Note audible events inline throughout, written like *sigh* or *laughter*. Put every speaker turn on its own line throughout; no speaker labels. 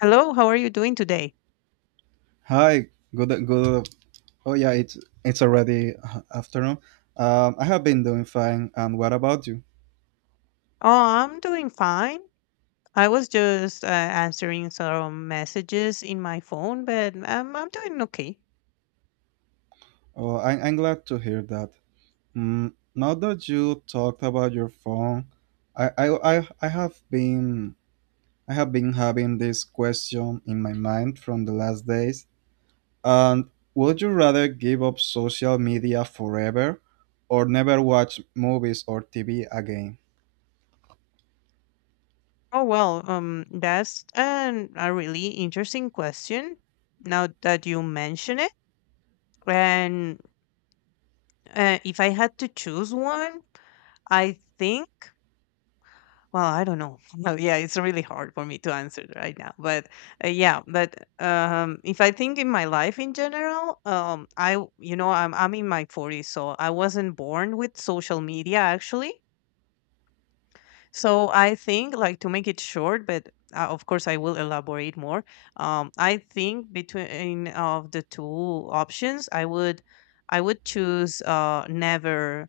Hello, how are you doing today?
Hi, good, good. Oh yeah, it's already afternoon. I have been doing fine. And what about you?
Oh, I'm doing fine. I was just answering some messages in my phone, but I'm doing okay.
Oh, I'm glad to hear that. Mm, now that you talked about your phone, I have been I have been having this question in my mind from the last days. And would you rather give up social media forever, or never watch movies or TV again?
Oh well, that's a really interesting question. Now that you mention it, and if I had to choose one, I think. Well, I don't know. *laughs* Well, yeah, it's really hard for me to answer right now. But if I think in my life in general, I w- you know I'm in my forties, so I wasn't born with social media actually. So I think, like, to make it short, but of course I will elaborate more. I think between of the two options, I would choose never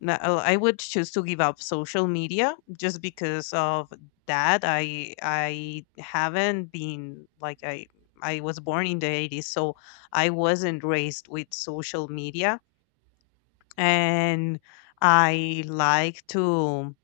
no, oh, I would choose to give up social media just because of that. I haven't been like I was born in the 80s, so I wasn't raised with social media and I like to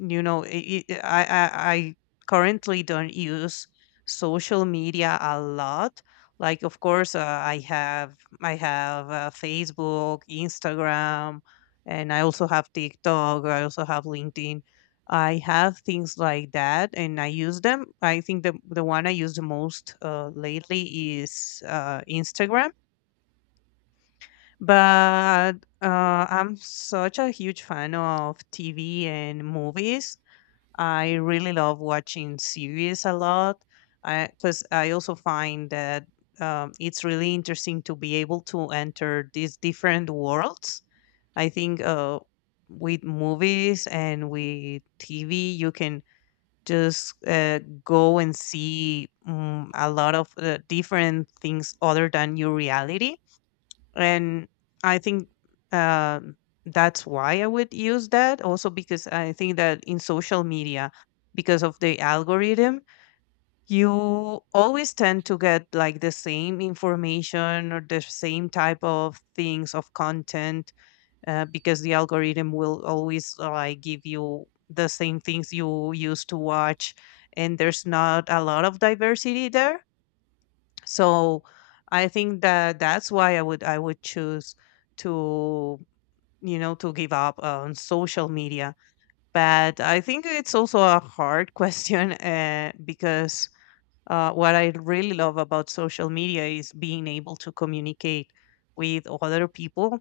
you know, I currently don't use social media a lot. Like, of course, i have I have Facebook, Instagram, and I also have TikTok, I also have LinkedIn, I have things like that, and I use them. I think the one I use the most lately is Instagram. But I'm such a huge fan of TV and movies. I really love watching series a lot, because I 'cause I also find that it's really interesting to be able to enter these different worlds. I think with movies and with TV, you can just go and see, a lot of different things other than your reality. And I think, um, that's why I would use that, also because I think that in social media, because of the algorithm, you always tend to get like the same information or the same type of things, of content, because the algorithm will always like give you the same things you used to watch, and there's not a lot of diversity there. So I think that that's why I would choose to, you know, to give up on social media. But I think it's also a hard *laughs* question, because what I really love about social media is being able to communicate with other people,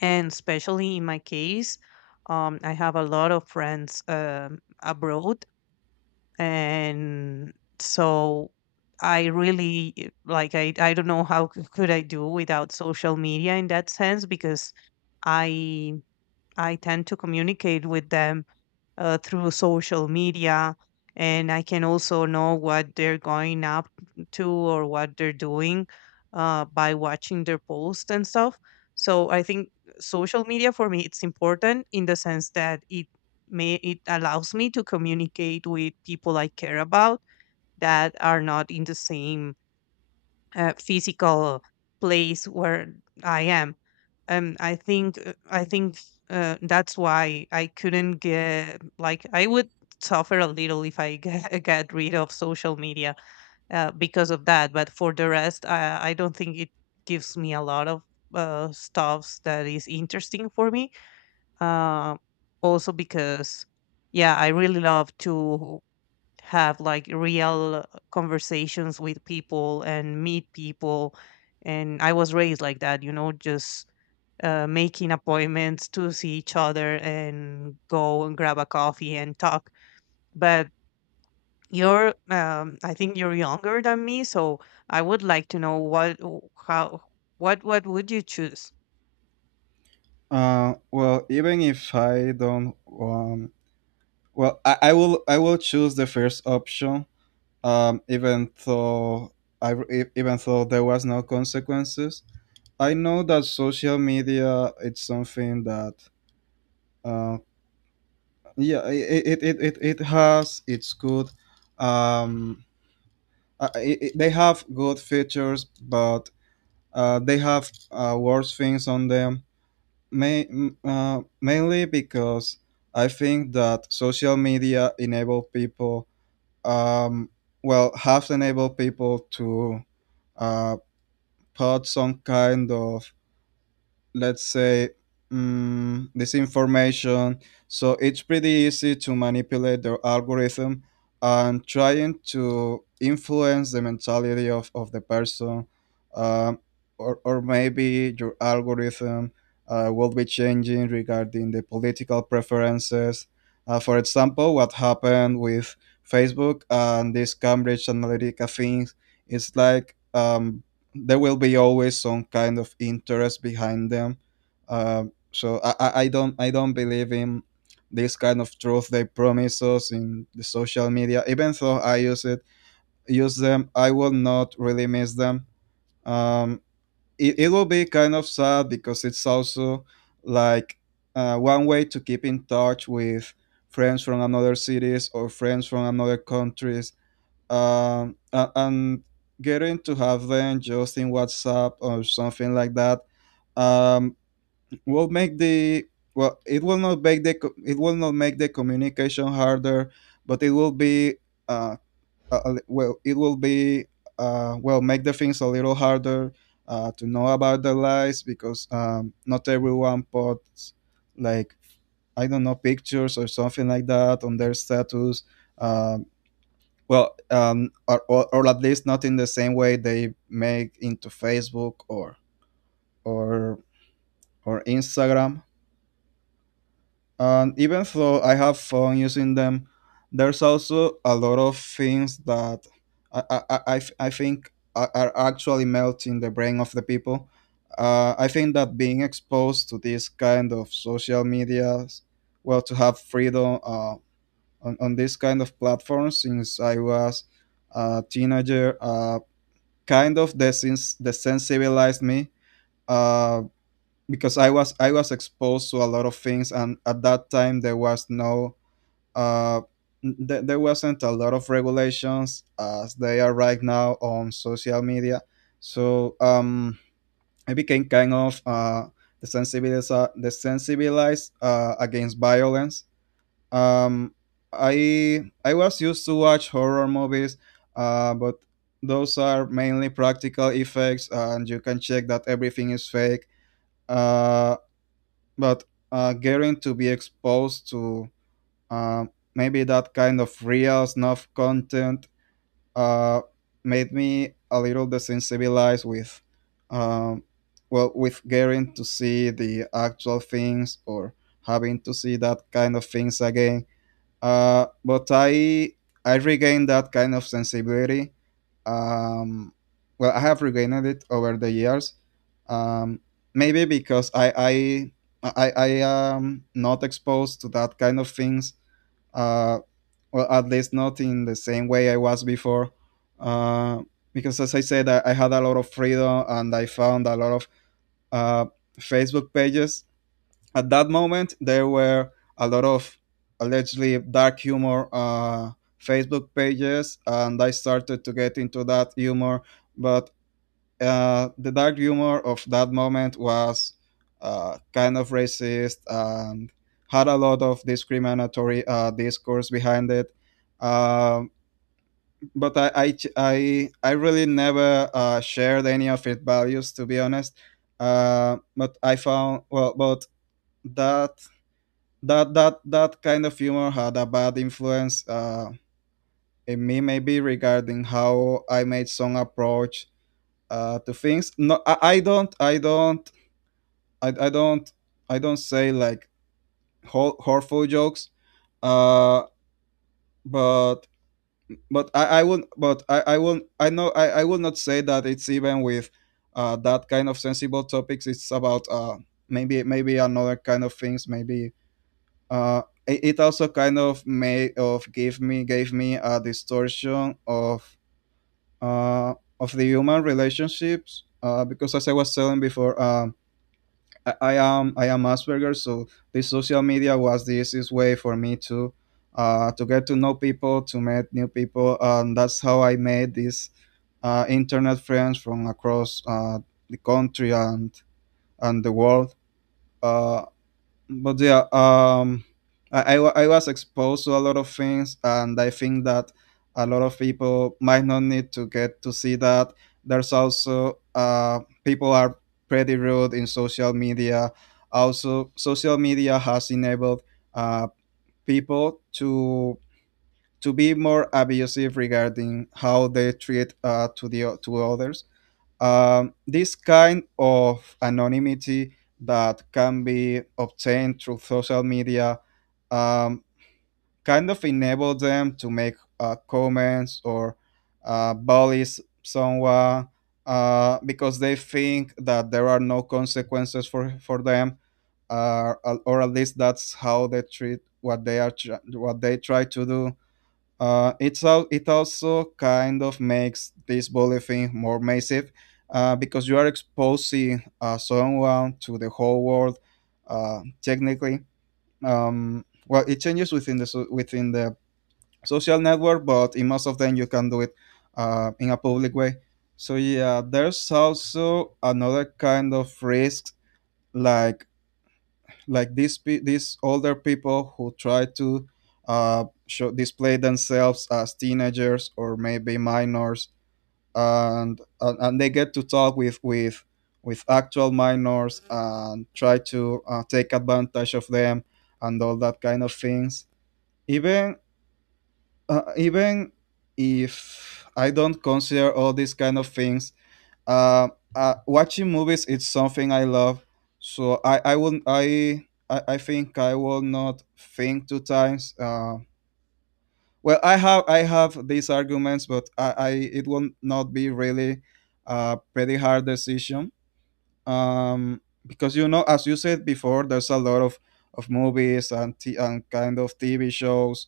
and especially in my case, I have a lot of friends, abroad. And so I really, like, I don't know how could I do without social media in that sense, because i I tend to communicate with them through social media, and I can also know what they're going up to, or what they're doing, by watching their posts and stuff. So I think social media for me, it's important in the sense that it allows me to communicate with people I care about that are not in the same physical place where I am. I think that's why I couldn't get, like, I would suffer a little if I get, *laughs* get rid of social media, because of that. But for the rest, I don't think it gives me a lot of stuffs that is interesting for me. uh, Also because, yeah, I really love to have like real conversations with people and meet people, and I was raised like that, you know, just making appointments to see each other and go and grab a coffee and talk. But you're, I think you're younger than me, so I would like to know what w- how what would you choose.
Well, even if I don't um, well, I will choose the first option, even though I even though there was no consequences. I know that social media it's something that uh, yeah it has its good um, I they have good features, but they have worse things on them. Mainly because I think that social media enable people um, well have enabled people to uh, put some kind of, let's say, this information, so it's pretty easy to manipulate their algorithm and trying to influence the mentality of the person. um, or maybe your algorithm will be changing regarding the political preferences. For example, what happened with Facebook and this Cambridge Analytica thing is like, there will be always some kind of interest behind them. So, I don't believe in this kind of truth they promise us in the social media. Even though I use it use them, I will not really miss them. Um, it will be kind of sad because it's also like one way to keep in touch with friends from another cities or friends from another countries, and getting to have them just in WhatsApp or something like that um, will make the well, it will not make it will not make the communication harder, but it will be uh, well, it will be well, make the things a little harder to know about their lives because not everyone puts, like, I don't know, pictures or something like that on their status um. Well, or at least not in the same way they make into Facebook or or Instagram. And even though I have fun using them, there's also a lot of things that I I think are actually melting the brain of the people. I think that being exposed to this kind of social media, well, to have freedom on this kind of platforms since I was a teenager. Kind of desensibilized me uh, because I was exposed to a lot of things, and at that time there was no uh, there wasn't a lot of regulations as they are right now on social media. So I became kind of desensibilized, desensibilized against violence. um, I was used to watch horror movies, but those are mainly practical effects, and you can check that everything is fake. Uh, but Getting to be exposed to uh, maybe that kind of real snuff content uh, made me a little desensibilized with, um, well, with getting to see the actual things or having to see that kind of things again, but I regained that kind of sensibility. Um, well, I have regained it over the years. Um, Maybe because I am not exposed to that kind of things. Uh, well, at least not in the same way I was before. Uh, because as I said, I had a lot of freedom and I found a lot of uh, Facebook pages. At that moment there were a lot of allegedly dark humor Facebook pages, and I started to get into that humor. But the dark humor of that moment was kind of racist and had a lot of discriminatory discourse behind it. um, but, I really never shared any of its values, to be honest. But I found, well, but that that that kind of humor had a bad influence in me, maybe regarding how I made some approach to things. No, I, I don't I don't I, I don't I don't say like horrible jokes, uh but but I would but I will I know I would not say that it's even with that kind of sensible topics. It's about maybe another kind of things. Maybe it also kind of made of give me gave me a distortion uh, of the human relationships, because as I was telling before, I am Asperger, so the social media was the easiest way for me to get to know people, to meet new people, and that's how I made these internet friends from across the country and the world. Uh, but yeah, I was exposed to a lot of things, and I think that a lot of people might not need to get to see that. There's also people are pretty rude in social media. Also, social media has enabled uh people to be more abusive regarding how they treat to others. This kind of anonymity that can be obtained through social media um, kind of enable them to make comments or bully someone because they think that there are no consequences for them, uh, or at least that's how they treat what they are what they try to do. It also kind of makes this bullying more massive, because you are exposing someone to the whole world. Technically, well, it changes within within the social network, but in most of them you can do it in a public way. So yeah, there's also another kind of risk, like like these these older people who try to show display themselves as teenagers or maybe minors, and they get to talk with actual minors and try to take advantage of them, and all that kind of things. Even even if I don't consider all these kind of things, uh, watching movies is something I love. So I think I will not think two times. Well, I have these arguments, but I, it will not be really a pretty hard decision, because you know, as you said before, there's a lot of movies and and kind of TV shows.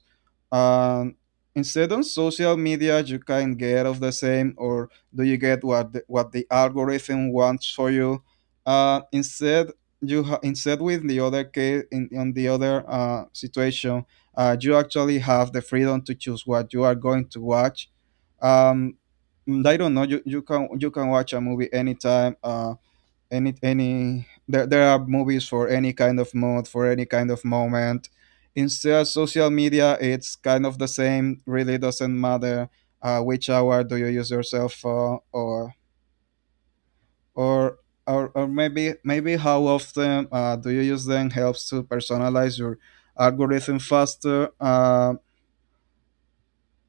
Um, Instead on social media, you can get of the same, or do you get what what the algorithm wants for you? Instead, instead with the other case in on the other situation, you actually have the freedom to choose what you are going to watch. Um, I don't know. You can watch a movie anytime. Any there are movies for any kind of mood for any kind of moment. Instead, social media, it's kind of the same, really doesn't matter which hour do you use your cell phone, or or maybe maybe how often do you use them helps to personalize your algorithm faster.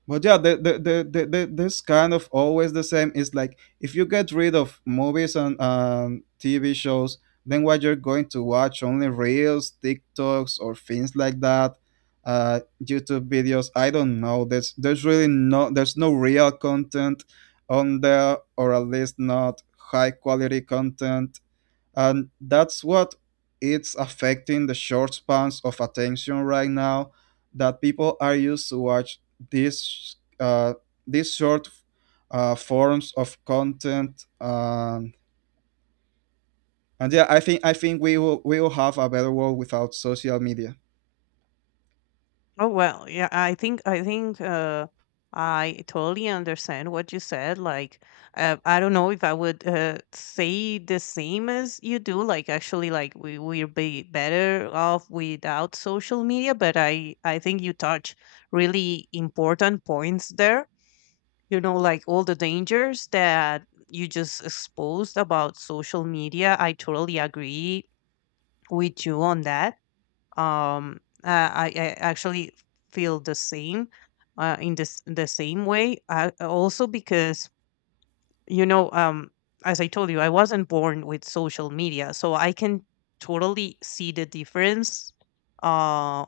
But yeah, this kind of always the same is like, if you get rid of movies and TV shows, then what you're going to watch, only reels, TikToks, or things like that, YouTube videos. I don't know. There's really there's no real content on there, or at least not high quality content. And that's what it's affecting the short spans of attention right now, that people are used to watch these uh, these short forms of content. And yeah, I think we will have a better world without social media.
Oh well, yeah, I think I totally understand what you said. Like I don't know if I would say the same as you do. Like, actually, like, we'll be better off without social media, but I think you touch really important points there. You know, like all the dangers that you just exposed about social media. I totally agree with you on that. I actually feel the same in this the same way, also because, you know, as I told you, I wasn't born with social media, so I can totally see the difference uh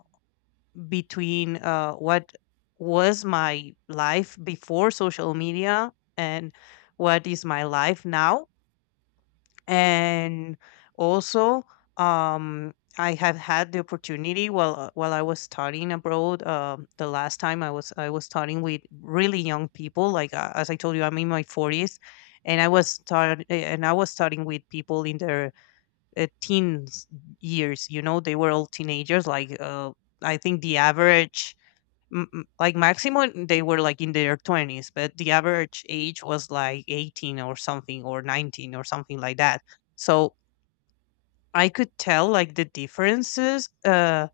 between what was my life before social media, and what is my life now. And also, I have had the opportunity while, while I was studying abroad. The last time I was studying with really young people, like, as I told you, I'm in my 40s, and I was start eh, and I was studying with people in their teens years. You know, they were all teenagers. Like, I think the average, like maximum, they were like in their 20s, but the average age was like 18 or something, or 19 or something like that. So I could tell like the differences,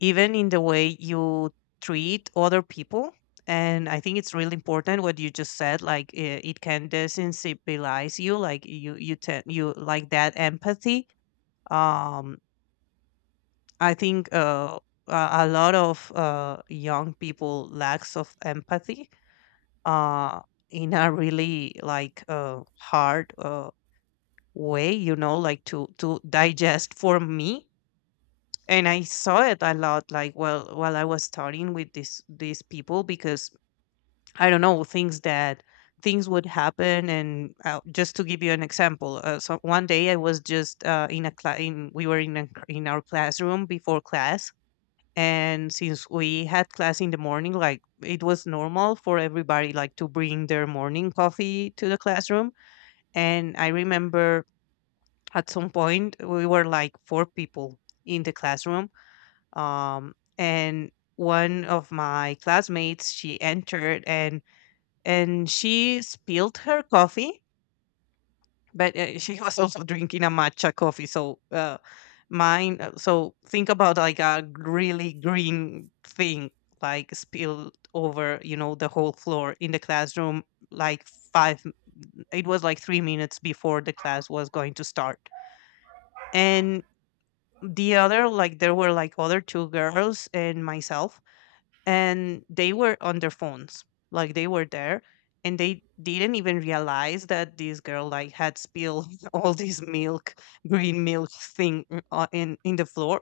even in the way you treat other people. And I think it's really important what you just said, like it can desensibilize you, like you tend, you like that empathy. Um i think uh a lot of young people lacks of empathy, uh in a really hard way, you know, like to digest for me. And I saw it a lot, like, well, while I was studying with this these people, because I don't know, things would happen, and just to give you an example, so one day I was just, in a cla in we were in a, in our classroom before class. And since we had class in the morning, like, it was normal for everybody, like, to bring their morning coffee to the classroom. And I remember at some point we were like four people in the classroom. um and one of my classmates, she entered, and she spilled her coffee. But she was also drinking a matcha coffee, so mine so think about, like, a really green thing, like, spilled over, you know, the whole floor in the classroom. Like, five it was like 3 minutes before the class was going to start. And the other, like, there were like other two girls and myself, and they were on their phones. Like, they were there, and they didn't even realize that this girl like had spilled *laughs* all this milk, green milk thing, in the floor.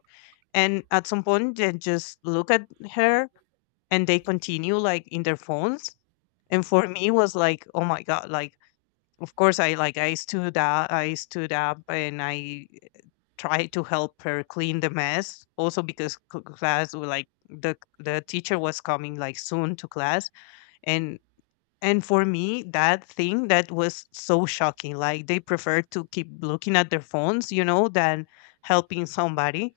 And at some point they just look at her, and they continue, like, in their phones. And for me it was like, oh my god, like, of course, I stood up, I stood up and I try to help her clean the mess, also because class were like, the teacher was coming, like, soon to class. And and for me that thing that was so shocking, like, they prefer to keep looking at their phones, you know, than helping somebody.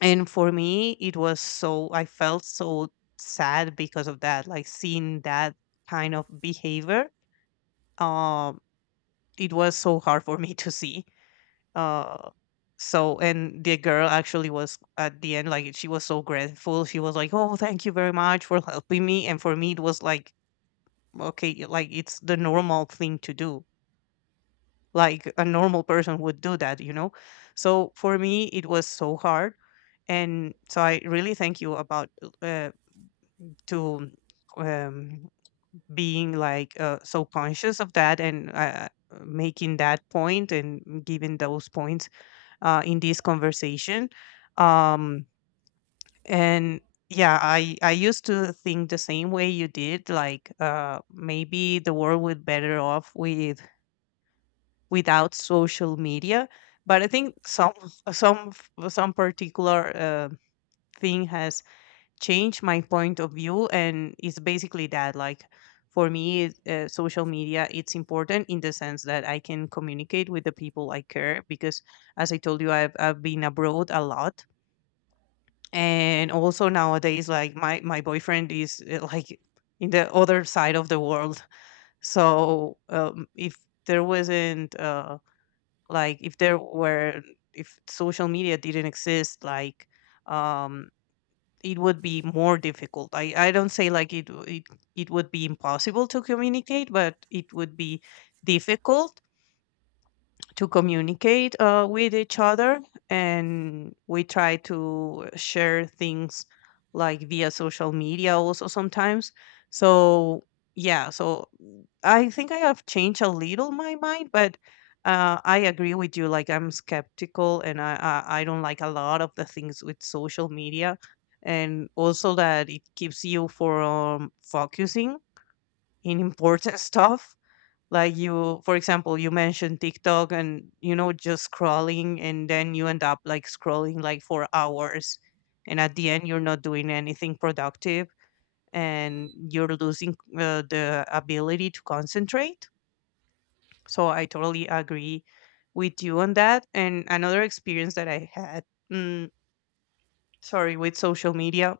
And for me it was so, I felt so sad because of that, like, seeing that kind of behavior. um it was so hard for me *laughs* to see. Uh, so, and the girl actually was at the end, like, she was so grateful. She was like, "Oh, thank you very much for helping me." And for me it was like, okay, like, it's the normal thing to do. Like, a normal person would do that, you know. So for me it was so hard, and so I really thank you about uh, to um, being, like, so conscious of that, and making that point and giving those points in this conversation. Um, and yeah, I used to think the same way you did. Like, maybe the world would better off with, without social media. But I think some some particular thing has changed my point of view, and it's basically that, like, for me, social media it's important in the sense that I can communicate with the people I care because, as I told you, I've been abroad a lot. And also nowadays, like, my boyfriend is, like, in the other side of the world. So if there wasn't like, if there were if social media didn't exist, like, um it would be more difficult. I don't say like it would be impossible to communicate, but it would be difficult to communicate with each other. And we try to share things like via social media also sometimes. So yeah, so I think I have changed a little my mind. But I agree with you. Like, I'm skeptical and I don't like a lot of the things with social media, and also that it keeps you from focusing in important *laughs* stuff. Like, you, for example, you mentioned TikTok, and, you know, just scrolling, and then you end up like scrolling like for hours, and at the end you're not doing anything productive, and you're losing the ability to concentrate. So I totally agree with you on that. And another experience that I had, mm, sorry, with social media,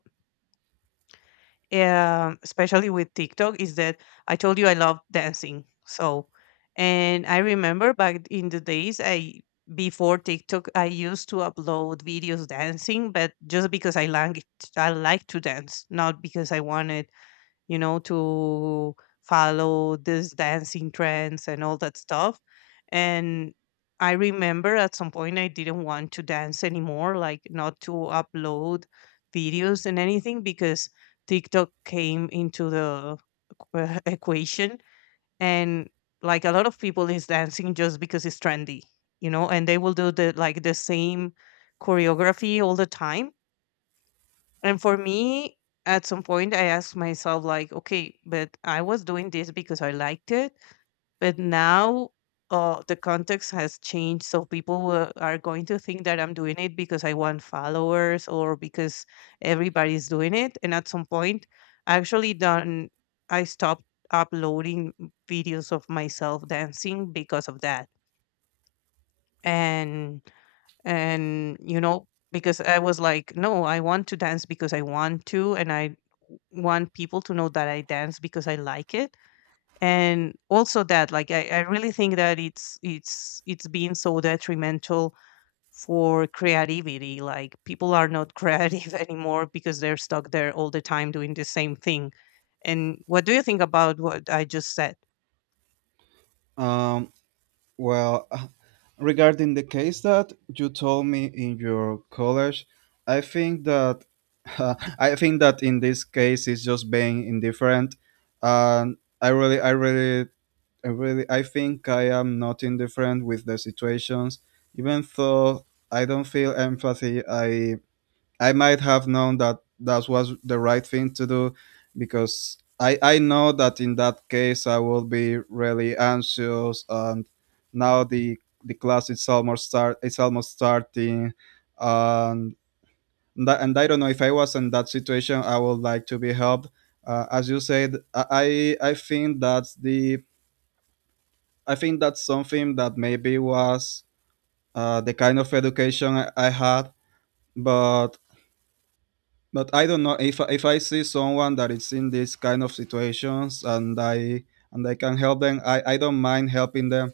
especially with TikTok, is that I told you I love dancing. So, and I remember back in the days, I, before TikTok, I used to upload videos dancing, but just because I like, I like to dance, not because I wanted, you know, to follow these dancing trends and all that stuff. And I remember at some point I didn't want to dance anymore, like, not to upload videos and anything because TikTok came into the equ- *laughs* equation. And like a lot of people is dancing just because it's trendy, you know, and they will do the, like, the same choreography all the time. And for me, at some point, I asked myself, like, okay, but I was doing this because I liked it. But now, the context has changed. So people will, are going to think that I'm doing it because I want followers or because everybody's doing it. And at some point, I actually done, I stopped uploading videos of myself dancing because of that. And and you know, because I was like, no, I want to dance because I want to, and I want people to know that I dance because I like it. And also that, like, I really think that it's been so detrimental for creativity. Like, people are not creative *laughs* anymore because they're stuck there all the time doing the same thing. And what do you think about what I just said?
Um, Well, *laughs* regarding the case that you told me in your college, I think that *laughs* I think that in this case it's just being indifferent. And I think I am not indifferent with the situations, even though I don't feel empathy. I might have known that that was the right thing to do because I know that in that case I will be really anxious and now the class is almost start it's almost starting and and I don't know if I was in that situation I would like to be helped as you said I think that's the I think that's something that maybe was the kind of education I had but But I don't know if I see someone that is in this kind of situations and I can help them, I don't mind helping them.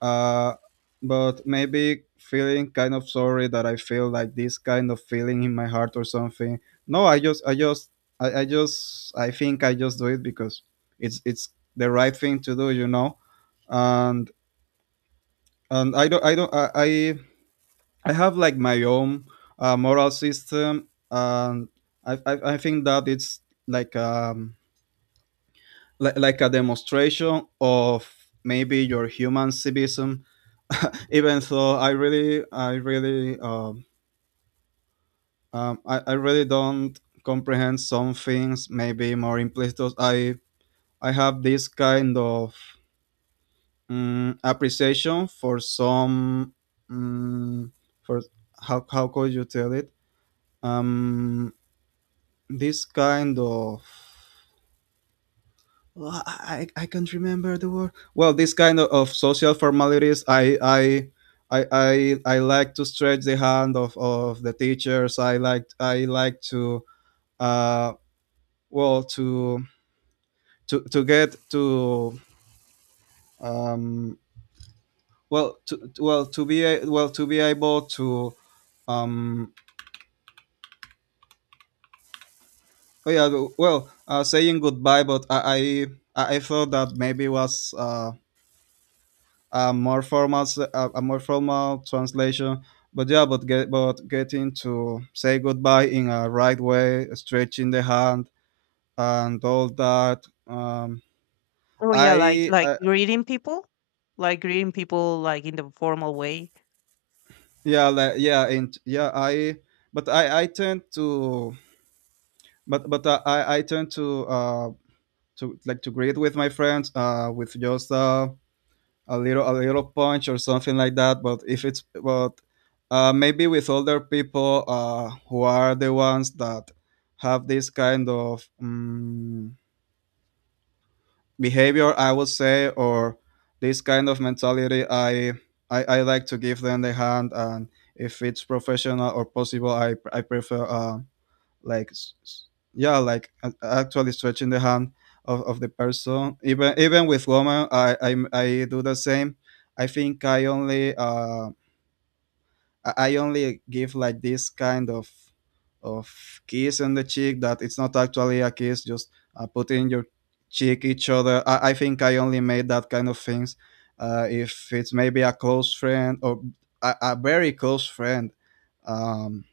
Uh, but maybe feeling kind of sorry that I feel like this kind of feeling in my heart or something. No, I just I think I just do it because it's the right thing to do. And and I don't I don't I have like my own moral system, and I think that it's like um like a demonstration of maybe your human civism. Even though I really don't comprehend some things maybe more implicit. I have this kind of appreciation for some mm for how could you tell it, um this kind of, well, I, I can't remember the word. Well, this kind of social formalities, I I like to stretch the hand of the teachers. I like to, uh well, to get to, um well, well to be able to, um oh yeah, well, saying goodbye, but I i thought that maybe was a more formal translation, but yeah, but getting to say goodbye in a right way, stretching the hand and all that.
Oh yeah, like,
I,
greeting people, like in the formal way.
yeah, like, yeah, and yeah, I tend to, but I tend to, like to greet with my friends with just a little punch or something like that. But if it's, but maybe with older people who are the ones that have this kind of behavior, I would say, or this kind of mentality, I like to give them the hand, and if it's professional or possible, I prefer. Like s- s- yeah, like, actually stretching the hand of the person, even with women, I do the same. I think i only uh i I only give like this kind of kiss on the cheek that it's not actually a kiss, just putting your cheek each other. I think I only made that kind of things if it's maybe a close friend or a very close friend, um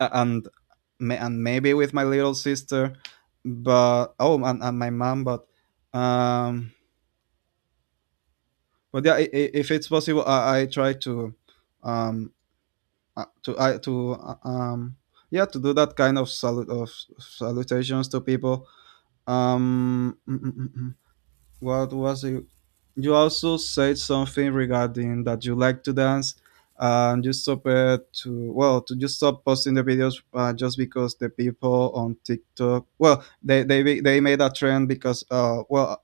and and maybe with my little sister, but oh, and my mom. But um, yeah, if it's possible, I try to, um to I to yeah, to do that kind of salute of salutations to people. Um, mm, mm, mm, mm. What was it? You also said something regarding that you like to dance and you stop it to, well, to just stop posting the videos, just because the people on TikTok, well, they made a trend because, uh well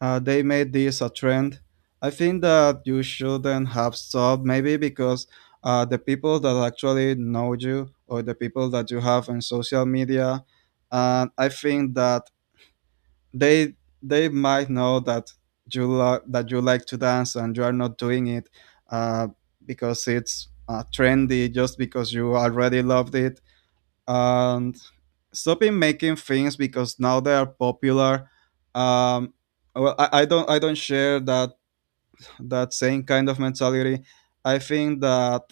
uh, they made this a trend. I think that you shouldn't have stopped, maybe because, the people that actually know you, or the people that you have on social media, and I think that they they might know that that you like to dance and you are not doing it uh, because it's trendy, just because you already loved it, and stopping making things because now they are popular. Um, well I don't share that that same kind of mentality. I think that,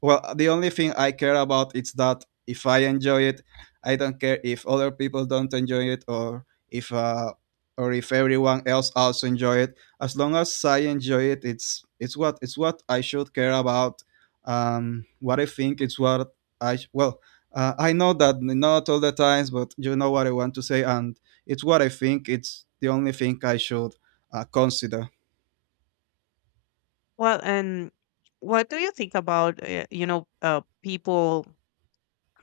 well, the only thing I care about is that if I enjoy it, I don't care if other people don't enjoy it, or if everyone else also enjoy it. As long as I enjoy it, it's what I should care about. What I think it's what I sh- well. I know that not all the times, but you know what I want to say, and it's what I think. It's the only thing I should consider.
Well, and what do you think about, you know, people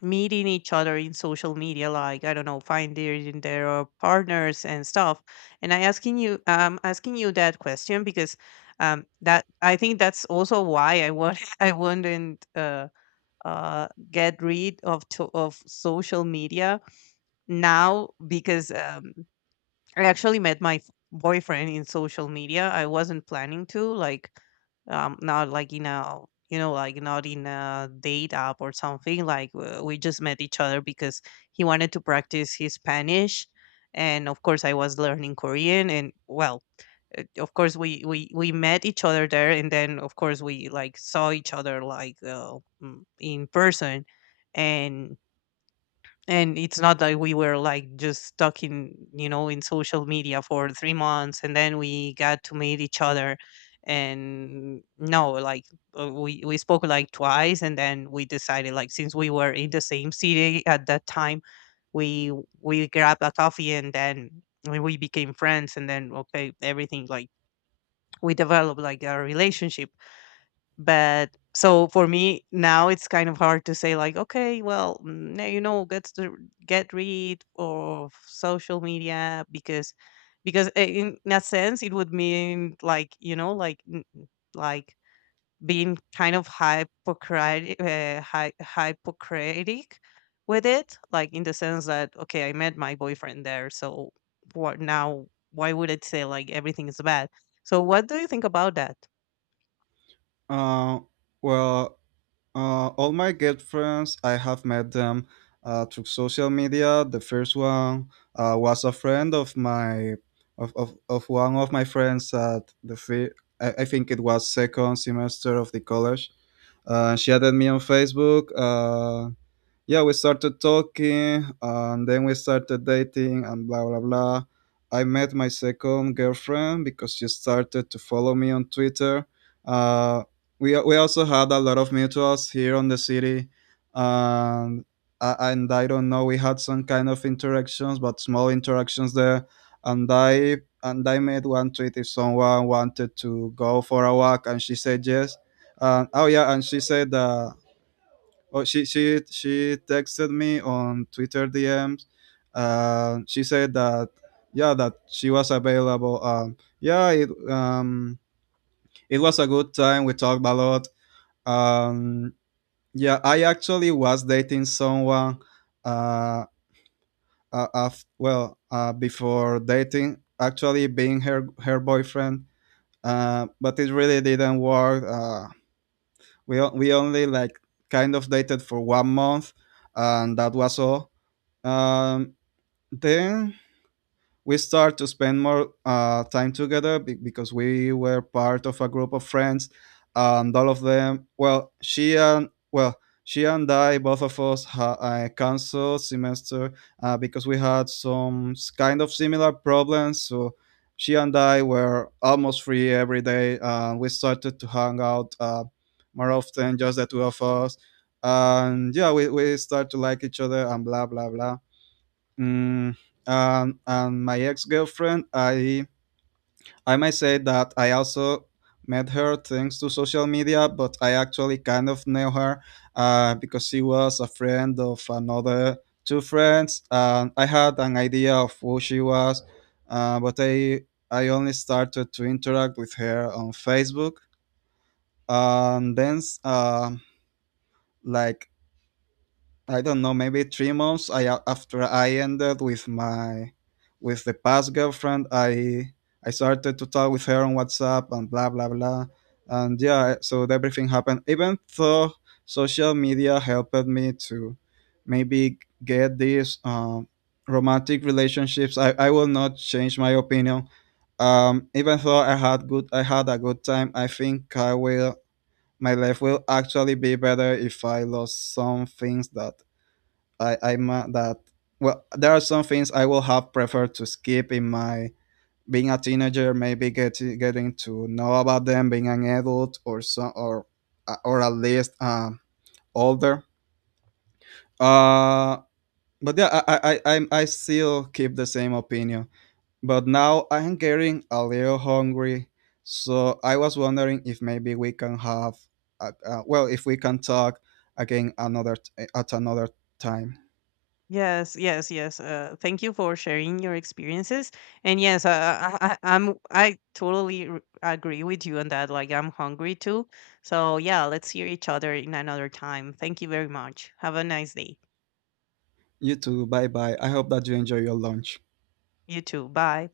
meeting each other in social media, like, I don't know, finding their partners and stuff? And I asking you that question because that I think that's also why I want *laughs* I wouldn't get rid of to, of social media now, because I actually met my boyfriend in social media. I wasn't planning to, like, not like in a, you know, like not in a date app or something. Like, we just met each other because he wanted to practice his Spanish, and of course I was learning Korean, and well, of course we met each other there, and then, of course, we, like, saw each other, like, in person. and and it's not that we were like just stuck in, you know, in social media for 3 months and then we got to meet each other. And no, like, we spoke like twice, and then we decided, like, since we were in the same city at that time, we we grabbed a coffee, and then we became friends, and then okay, everything, like, we developed like a relationship. But so for me now it's kind of hard to say, like, okay, well, now, you know, get rid of social media, because in a sense it would mean, like, you know, like, like being kind of hypocritic, hypocritic with it, like, in the sense that, okay, I met my boyfriend there. So what now? Why would it say like everything is bad? So what do you think about that?
Uh, well, all my girlfriends, I have met them through social media. The first one was a friend of my of one of my friends at I think it was second semester of the college. She added me on Facebook. Yeah, we started talking and then we started dating and blah blah blah. I met my second girlfriend because she started to follow me on Twitter. Uh, we we also had a lot of mutuals here on the city, and and I don't know, we had some kind of interactions, but small interactions there. And I made one tweet if someone wanted to go for a walk, and she said yes. And oh yeah, and she said that Oh, she texted me on Twitter DMs. She said that, yeah, that she was available. Yeah, it was a good time. We talked a lot. Um, yeah, I actually was dating someone. Uh, Before dating, actually being her boyfriend. But it really didn't work. We only like kind of dated for 1 month, and that was all. Um, then we start to spend more time together because we were part of a group of friends, and all of them. She and I, both of us, canceled semester because we had kind of similar problems. So she and I were almost free every day, and we started to hang out more often, just the two of us. And yeah, we start to like each other and blah blah blah. Mm, and and my ex girlfriend, I might say that I also met her thanks to social media, but I actually kind of knew her, because she was a friend of another two friends, and I had an idea of who she was. But I only started to interact with her on Facebook, and then s- like I don't know, maybe 3 months. I After I ended with my, with the past girlfriend, I started to talk with her on WhatsApp and blah blah blah, and yeah, so everything happened. Even though social media helped me to maybe get these romantic relationships, I will not change my opinion. Even though I had a good time, I think I will. My life will actually be better if I lost some things that I, I'm that well, there are some things I will have preferred to skip in my being a teenager, maybe getting to know about them being an adult or so, or at least older. Uh, but yeah, I still keep the same opinion. But now I'm getting a little hungry, so I was wondering if maybe we can have, well, if we can talk again at another time.
Yes, yes, yes. Thank you for sharing your experiences. And yes, I'm, I totally agree with you on that. Like, I'm hungry too. So yeah, let's hear each other in another time. Thank you very much. Have a nice day.
You too. Bye bye. I hope that you enjoy your lunch.
You too. Bye.